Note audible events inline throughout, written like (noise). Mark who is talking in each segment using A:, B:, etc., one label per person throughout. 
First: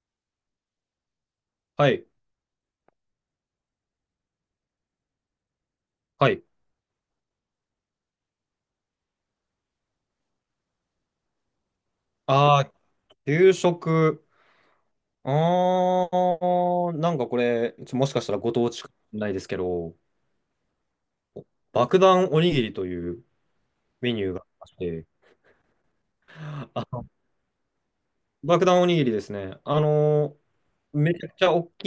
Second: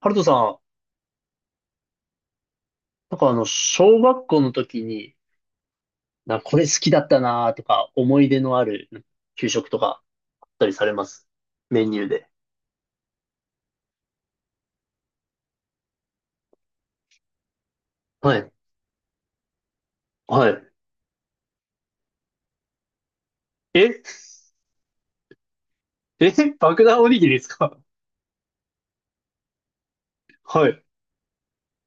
A: ハルトさん、
B: はい。
A: なんか小学校の時に、
B: はい。
A: これ好きだったなとか、思い出のある給食とかあったりされます？メニューで。
B: ああ、給食。ああ、なんかこれ、もしかした
A: は
B: ら
A: い。
B: ご当地かもしれないですけど、
A: はい。
B: 爆弾おにぎりという
A: え、 (laughs)
B: メニューがありまして、
A: え、爆弾
B: あ、
A: おにぎりですか？
B: 爆弾おにぎりですね。
A: はい。
B: めちゃくちゃ大き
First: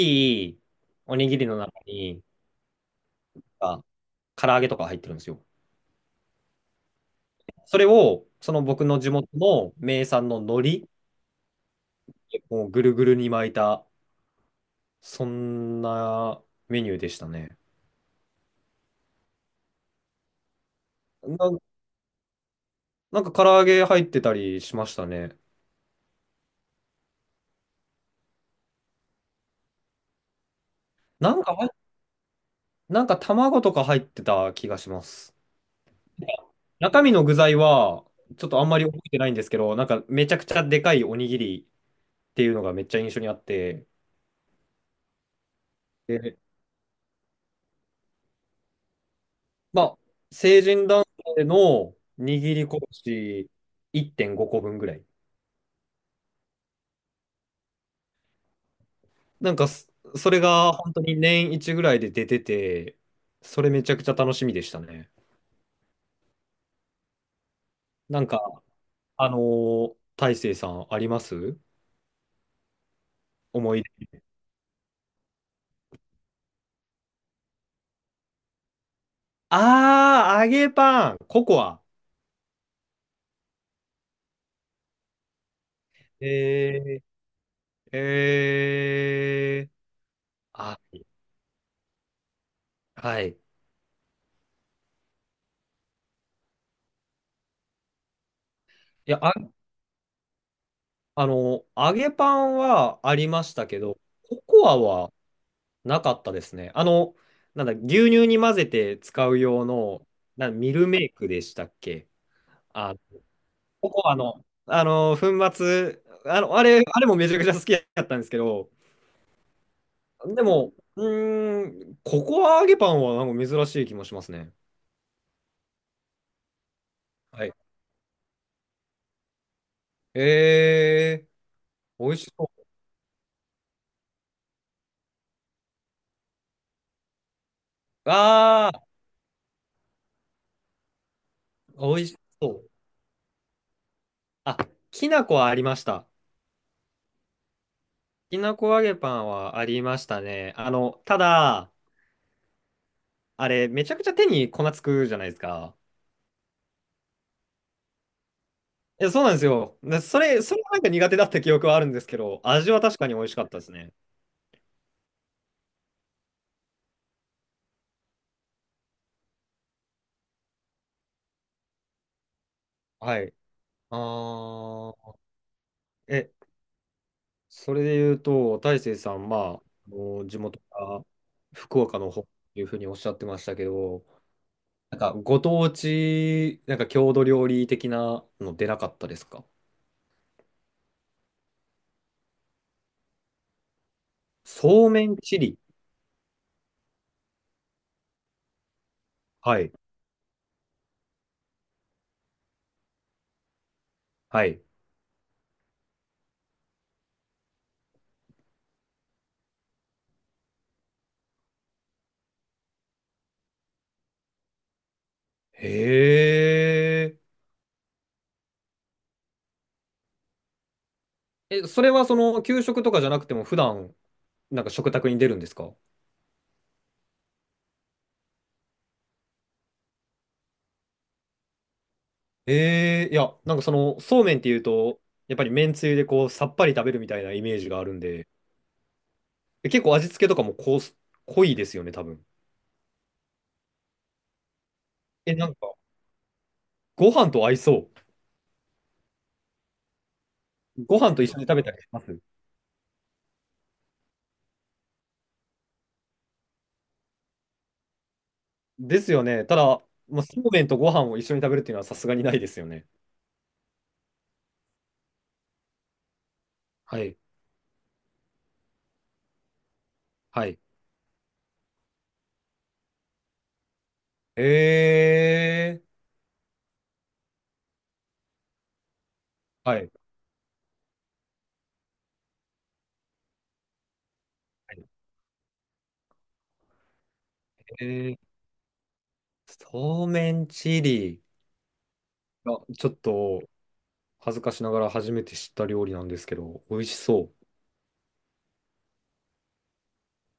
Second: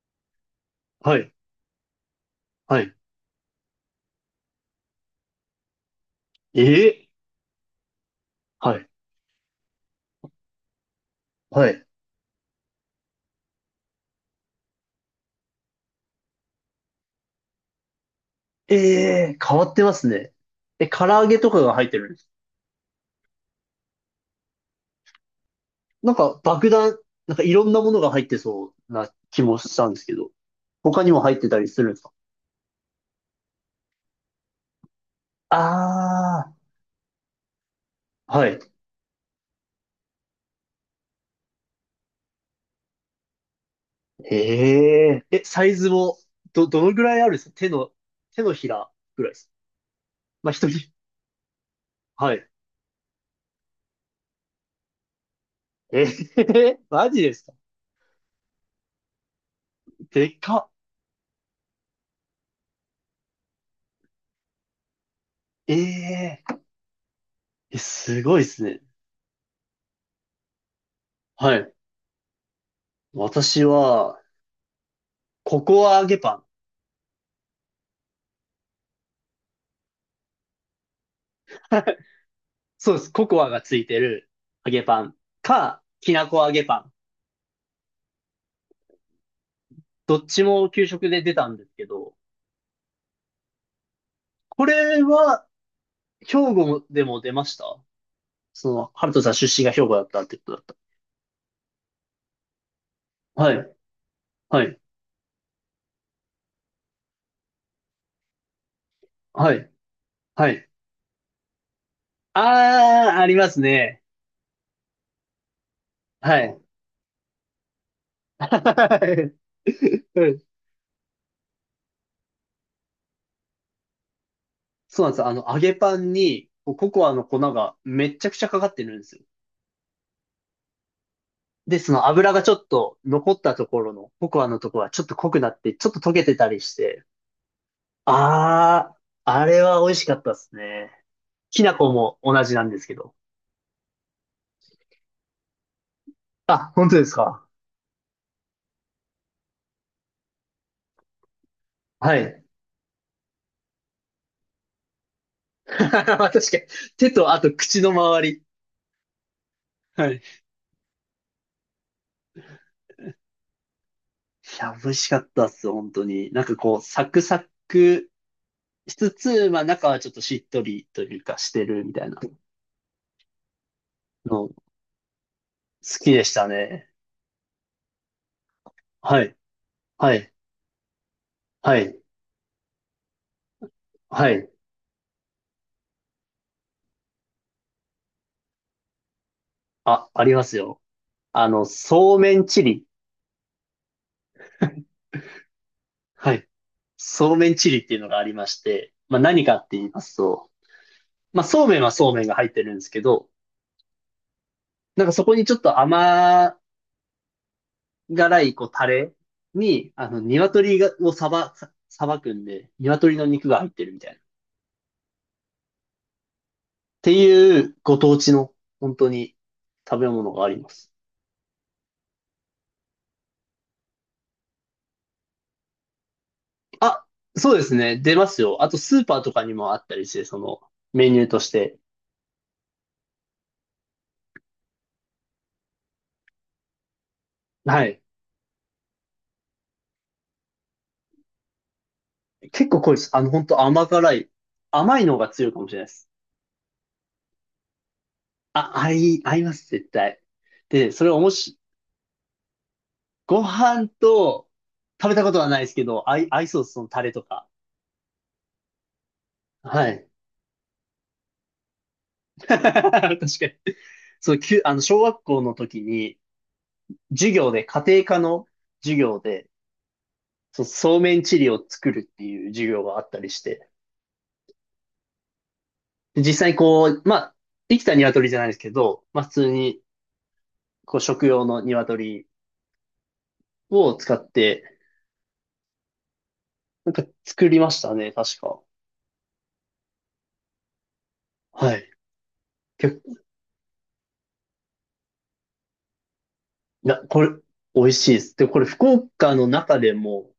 B: いお
A: は
B: に
A: い。
B: ぎりの中に、
A: はい。
B: あ、唐揚げとか入ってるんですよ。
A: え、
B: それを、その
A: は
B: 僕
A: い。
B: の地元の名産の海苔
A: はい。
B: をぐるぐるに巻いた、そんなメニューでしたね。
A: えー、変わってますね。え、唐揚げと
B: な
A: かが入ってるんです？
B: なんか唐揚げ入ってたりしましたね。
A: なんか爆弾、なんかいろんなものが入ってそうな気もしたんですけど、他にも
B: な
A: 入っ
B: ん
A: て
B: か
A: た
B: 入
A: り
B: っ、
A: するんですか？
B: なんか卵とか入ってた気がします。
A: あ
B: 中身の具材は、
A: あー、
B: ち
A: は
B: ょっとあん
A: い。
B: まり覚えてないんですけど、なんかめちゃくちゃでかいおにぎりっていうのがめっちゃ印象にあって、
A: へえ。え、サイズも、
B: で、
A: どのぐらいあるんですか？手のひらぐらいですか？
B: まあ、
A: まあ、
B: 成
A: 人に。
B: 人男性の
A: はい。
B: 握り拳1.5個分ぐらい。
A: えー、(laughs) マジですか？
B: なんかそ、
A: で
B: それ
A: かっ。
B: が本当に年一ぐらいで出てて、それめちゃくちゃ楽しみでしたね。
A: えええ、
B: な
A: す
B: ん
A: ごいです
B: か、
A: ね。
B: 大成さんありま
A: は
B: す？
A: い。私
B: 思い。
A: は、ココア揚げパン。
B: ああ、揚げパン、ココア。
A: (laughs) そうです。ココアがついてる揚げパンか、きなこ揚げパン。
B: えー、えー、
A: どっちも
B: あ、
A: 給食で出たんですけど、
B: はい。い
A: これは、兵庫でも出ました？その、ハル
B: や、
A: トさん
B: あ、
A: 出身が兵庫だったってことだっ
B: あの、揚げパンはあり
A: た。
B: ま
A: は
B: した
A: い。
B: けど、コ
A: は
B: コア
A: い。
B: はなかったですね。あの、なんだ、牛乳に混ぜて使う
A: は
B: 用
A: い。
B: の、
A: はい。
B: ミルメイクでしたっけ？あ、
A: ああ、あります
B: コ
A: ね。
B: コアの、あの、粉末、
A: は
B: あの、
A: い。
B: あれもめちゃくちゃ好きだったんですけど、
A: (laughs) う
B: で
A: ん、
B: も、うーん、ココア揚げパンはなんか珍しい気もしますね。
A: そうなんですよ。揚げパンに、こうココアの粉
B: はい。
A: がめっちゃくちゃかかってるんですよ。
B: ええー、
A: で、その
B: 美味し
A: 油が
B: そ
A: ちょっと残ったところの、ココアのところはちょっと濃くなって、ちょっと溶けてたりして。
B: う。ああ、
A: ああ、あれは美味しかったですね。きな粉
B: 美味し
A: も同
B: そ
A: じな
B: う。
A: んですけど。
B: あ、きな粉はありました。
A: あ、本当ですか？
B: きなこ揚げパンはありましたね。あの、ただ、
A: はい。
B: あれ、めちゃくちゃ手に粉つくじゃないです
A: (laughs)
B: か。
A: 確かに。手とあと口の周り。
B: いや、そうなんですよ。で
A: はい。
B: そ
A: い
B: れ、それはなんか苦手だった記憶はあるんですけど、味は確かに美味しかったですね。
A: や、美味しかったっす、本当に。なんかこう、サクサクしつつ、まあ中はちょっとしっとりというかしてるみたいな
B: はい。あ
A: の好
B: あ、
A: きで
B: え、
A: したね。
B: それで言うと、大成さ
A: は
B: ん、
A: い、
B: まあ、あ
A: は
B: の
A: い、
B: 地元が
A: は
B: 福
A: い、
B: 岡の方っていうふうにおっしゃってましたけど、
A: はい。
B: なんか、ご当地、なんか郷土料理的なの出なかったですか？
A: あ、ありますよ。そうめんチリ。
B: そうめんチリ。
A: はい。そうめんチリっていうのがありまして、まあ何か
B: は
A: っ
B: い。
A: て言いますと、まあそうめんはそうめんが入ってるんですけど、
B: はい。
A: なんかそこにちょっと甘辛いこうタレに、鶏がをさば、ささばくんで、鶏の肉が入ってるみたいな。っ
B: へ
A: て
B: え。
A: いうご当地の本当に食べ物があります。
B: え、それはその、給食とかじゃなくても、普段、なんか食卓に出るんですか？
A: あ、そうですね。出ますよ。あと、スーパーとかにもあったりして、その、メニューとして。
B: ええ、いや、なんかその、そうめんっていうと、やっぱりめんつゆでこう、さっぱり食べるみたいなイメージがあ
A: は
B: るん
A: い。
B: で、え、結構味付けとかもこう、濃いですよね、多分。
A: 結構濃いです。本当甘辛い。甘いのが
B: え、な
A: 強い
B: ん
A: かもし
B: か、
A: れないです。
B: ご飯と合いそ
A: あ、合います、絶対。
B: う。
A: で、
B: ご
A: それ
B: 飯
A: を
B: と
A: も
B: 一緒に食
A: し、
B: べたりします？
A: ご飯と、食べたことはないですけど、合いそうです、そのタレとか。
B: ですよね。ただ、
A: はい。
B: まあ、そうめんとご飯を一緒に食べるっていうのはさすがにない
A: (laughs)
B: です
A: 確
B: よね。
A: かに。そう、きゅ、あの、小学校の時に、
B: はい。
A: 授業で、家庭科の授業で、
B: はい。
A: そうめんチリを作るっていう授業があったりして、
B: え
A: で実際にこう、まあ、生きた鶏じゃないですけど、まあ、普通
B: ー、は
A: に、
B: い。
A: こう、食用の鶏を使って、なんか作りまし
B: え
A: たね、
B: ー、
A: 確か。
B: そうめんチリ。
A: はい。
B: あ、ちょっ
A: 結構、
B: と恥ずかしながら初めて知った料理なんですけど、美味し
A: これ、
B: そ
A: 美味しいです。で、これ、福岡の中でも、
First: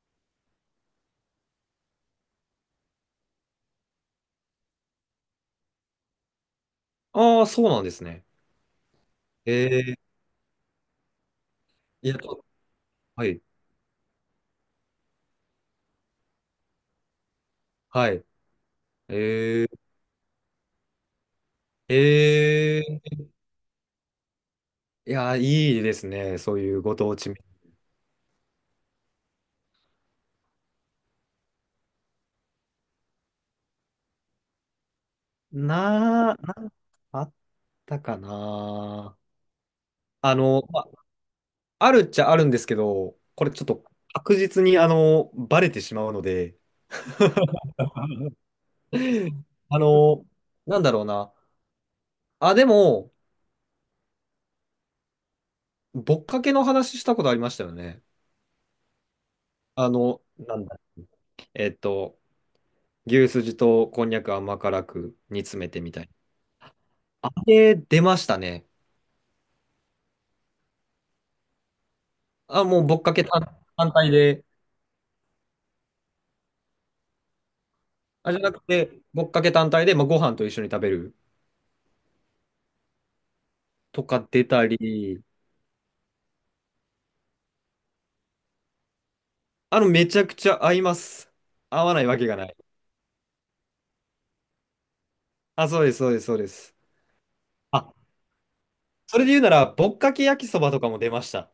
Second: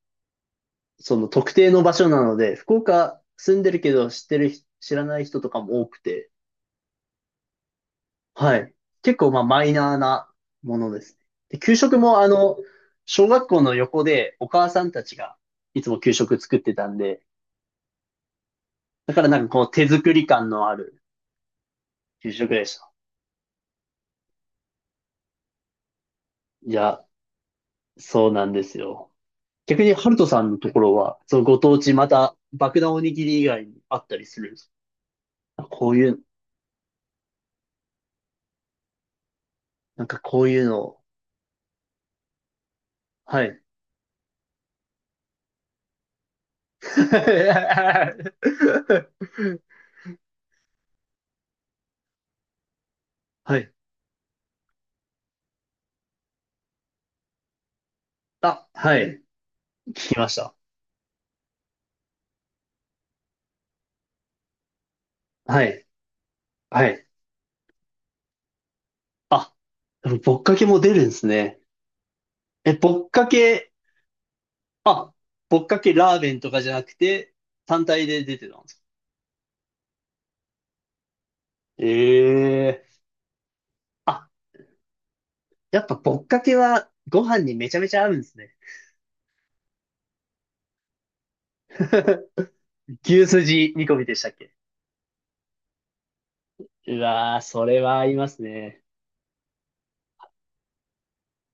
A: その特定の場所なので、福岡住んでるけど知ってる人、知らない人とかも多くて、
B: う。ああ、そうなんですね。
A: はい。結構、まあ、
B: え
A: マイナー
B: ー、
A: なものですね。で、給食
B: いや、
A: も、
B: ちょっと、は
A: 小
B: い。
A: 学校の横でお母さんたちがいつも給食作ってたんで、
B: はい。
A: だからなんかこ
B: え
A: う手作り感のある
B: ー、
A: 給食でし
B: え
A: た。
B: ー、いや、いいですね。そう
A: い
B: いうご
A: や、
B: 当地。
A: そうなんですよ。逆にハルトさんのところは、そのご当地また爆弾おにぎり以外にあったりするんですか？こういう、
B: なんかあったかな。
A: なんか
B: あ
A: こうい
B: の、
A: うの
B: ま、
A: を、
B: あるっちゃあるんですけど、
A: は
B: これ
A: い。
B: ちょっと確実にあの、バレてしまうので、(laughs)
A: (laughs)
B: あの、なんだろうな。あ、でも、
A: はい。
B: ぼっかけの話したことありましたよね。
A: あ、はい。
B: あ
A: 聞き
B: の、
A: ました。
B: なんだ、えっと、牛すじとこんにゃく甘辛く煮詰
A: は
B: めて
A: い。
B: みたい
A: はい。
B: な。あれ、出ましたね。
A: あ、でもぼっかけも出るんですね。
B: あ、
A: え、
B: もうぼっ
A: ぼっ
B: かけ
A: か
B: 単、
A: け、
B: 単体で、
A: あ、ぼっかけラーメンとかじゃなくて、単体で
B: あ、
A: 出
B: じゃ
A: て
B: な
A: た
B: く
A: んですか？
B: て、ぼっかけ単体で、まあ、ご飯と一緒に食べる
A: ええー、
B: と
A: あ、
B: か出たり、
A: やっぱぼっかけはご飯にめちゃめちゃ合うんですね。
B: あの、めちゃくちゃ合います。合わないわけがない。
A: (laughs) 牛すじ煮込みでしたっけ？
B: あ、そうです、そうです、そうです。
A: うわー、それ
B: あ、
A: は合いますね。
B: それで言うなら、ぼっかけ焼きそばとかも出ました。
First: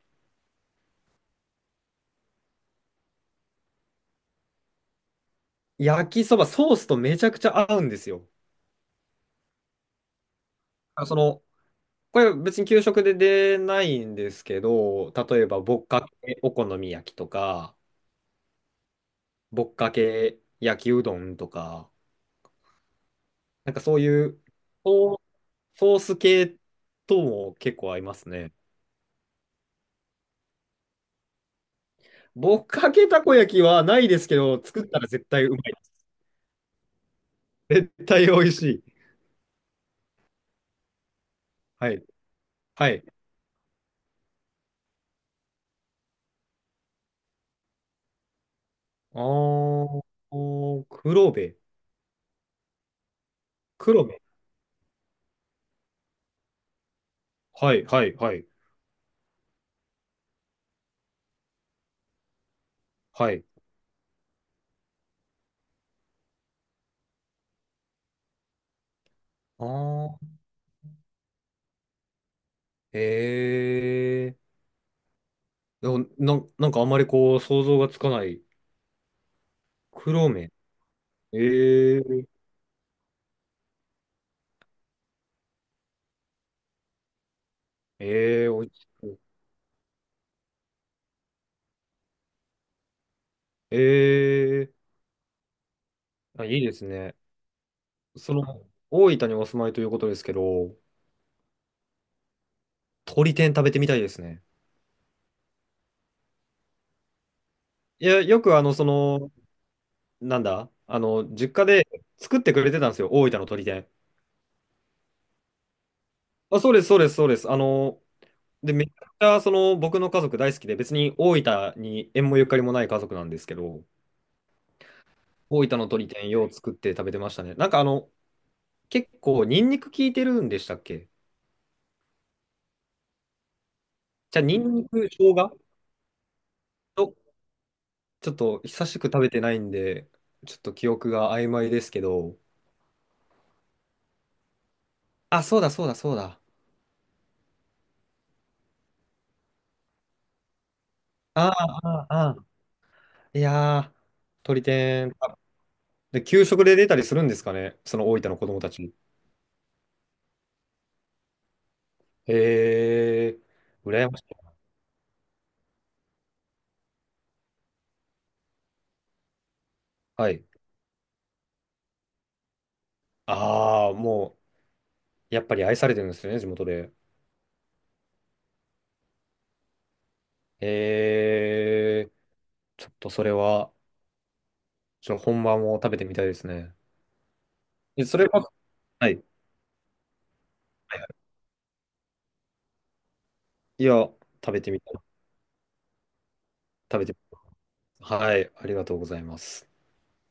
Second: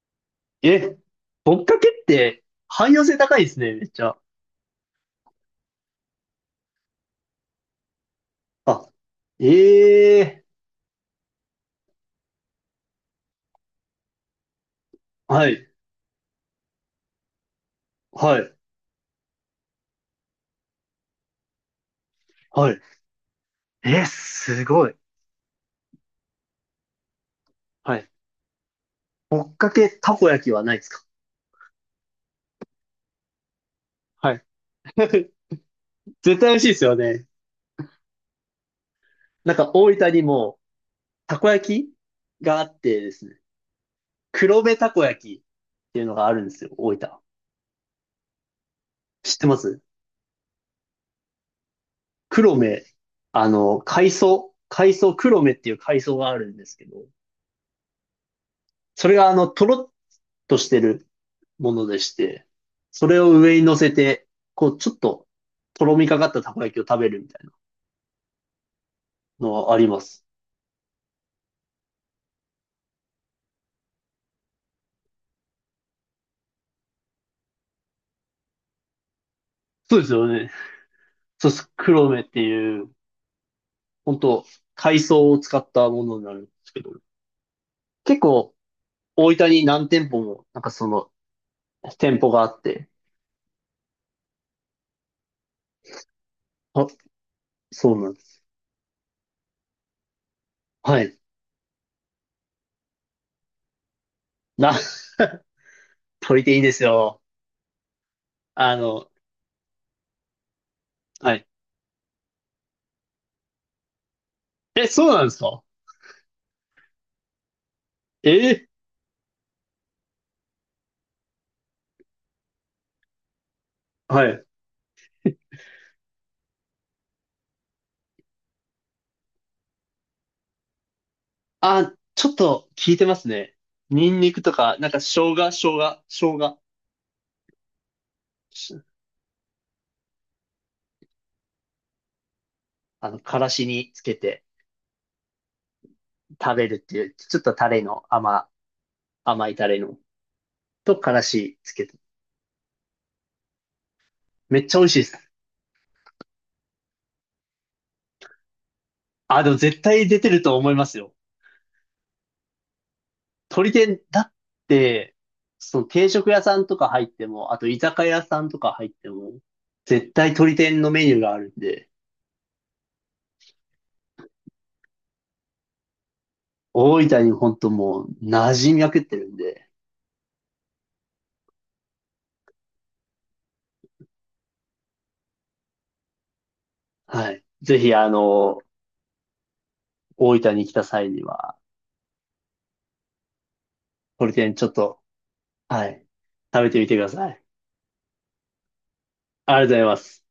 A: え、ぼっかけって汎用性高いですね、めっちゃ。
B: 焼きそば、ソースとめちゃくちゃ合うんですよ。
A: あ、ええ
B: あ、その、これ別に給食で出ないんですけど、
A: ー、
B: 例え
A: は
B: ば、
A: い、
B: ぼっかけお好み焼きとか、
A: はい、
B: ぼっかけ焼きうどんとか、
A: はい。
B: なんかそう
A: え、
B: いう、
A: すごい。
B: ソーソース系とも結構
A: は
B: 合い
A: い。
B: ますね。
A: ぼっかけたこ焼きはないですか？
B: ぼっかけたこ焼きはないです
A: は
B: け
A: い。
B: ど、作った
A: (laughs)
B: ら絶対うまいです。
A: 絶対美味しいですよね。
B: 絶対美味しい。
A: なんか大分にもたこ焼
B: は
A: き
B: い。
A: があっ
B: は
A: て
B: い。
A: ですね、黒部たこ焼きっていうのがあるんですよ、大分。
B: あ
A: 知ってます？
B: ー、おー黒部。
A: 黒目、
B: 黒部。
A: 海藻、黒目っていう海藻があるんですけど、
B: はい、はい、はい、
A: それがとろっとしてるものでして、それを
B: はい。
A: 上に乗せて、こう、ちょっと、とろみかかったたこ焼きを食べるみたいなの
B: あ
A: はありま
B: あ、
A: す。
B: ええー、でもなん、なんかあんまりこう、想像がつかない。
A: そうですよ
B: 黒
A: ね。
B: 目。
A: そうです。
B: ええ
A: 黒目っ
B: ー。
A: ていう、本当海藻を使ったものになるんですけど、結
B: ええー、
A: 構、
B: お味しそう。
A: 大分に何店舗も、なんかその、店舗があって、
B: ええー、あ、いいです
A: あ、
B: ね。
A: そうなんで
B: そ
A: す。
B: の、大分にお住まいということですけど、
A: はい。
B: 鳥天食べてみたいですね。
A: な、(laughs) とりていいですよ。
B: いや、よくあの、
A: あ
B: そ
A: の、
B: の、なんだ、あの、
A: はい。
B: 実家で作ってくれてたんですよ、大分の鳥天。
A: え、そうなんですか？
B: あ、そうです、そうです、そうです。あの、
A: え
B: で、めちゃくちゃ、その、僕の家族大好きで、別に大分に縁もゆかりもない家族なんですけど、
A: ー、はい。
B: 大分の鶏天よう作って食べてましたね。なんかあの、結構ニンニク効いてるんでしたっけ？
A: あ、ちょっと効いてますね。ニンニ
B: じ
A: ク
B: ゃあ
A: と
B: ニン
A: か、な
B: ニ
A: んか
B: ク、生姜
A: 生姜、
B: と、ちょっと
A: し
B: 久しく食べてないんで、ちょっと記憶が曖昧ですけど。
A: からしにつけて
B: あ、そうだそうだそうだ。
A: 食べるっていう、ちょっとタレの甘いタレの、とから
B: ああ、
A: しつけて。
B: ああ、ああ。いやー、
A: め
B: 鶏
A: っちゃ美味しいで
B: 天。
A: す。
B: あ、で、給食で出たりするんですかね、その大分の子供たち。
A: あ、でも絶対出てると思いますよ。
B: へえ、
A: 鳥天、
B: 羨ま
A: だ
B: し
A: っ
B: い。
A: て、その定食屋さんとか入っても、あと居酒屋さんとか入っても、絶
B: は
A: 対
B: い。
A: 鳥天のメニューがあるんで、
B: ああ、もう、やっぱり愛されてるんですよね、地元で。
A: 大分にほんともう馴染みまくってるんで、
B: へえ、ちょっとそれは。ちょっと本番も食べてみたいですね。
A: はい。ぜひ、
B: え、それは、はい。
A: 大分に来た
B: はいは
A: 際
B: い、
A: には、
B: いや、
A: ホリテ
B: 食
A: ン
B: べ
A: ちょ
B: て
A: っ
B: みた
A: と、
B: い。
A: はい、食べてみて
B: 食
A: く
B: べ
A: だ
B: て
A: さい。
B: みたい。はい。ありがとうございま
A: あり
B: す。
A: がとうございます。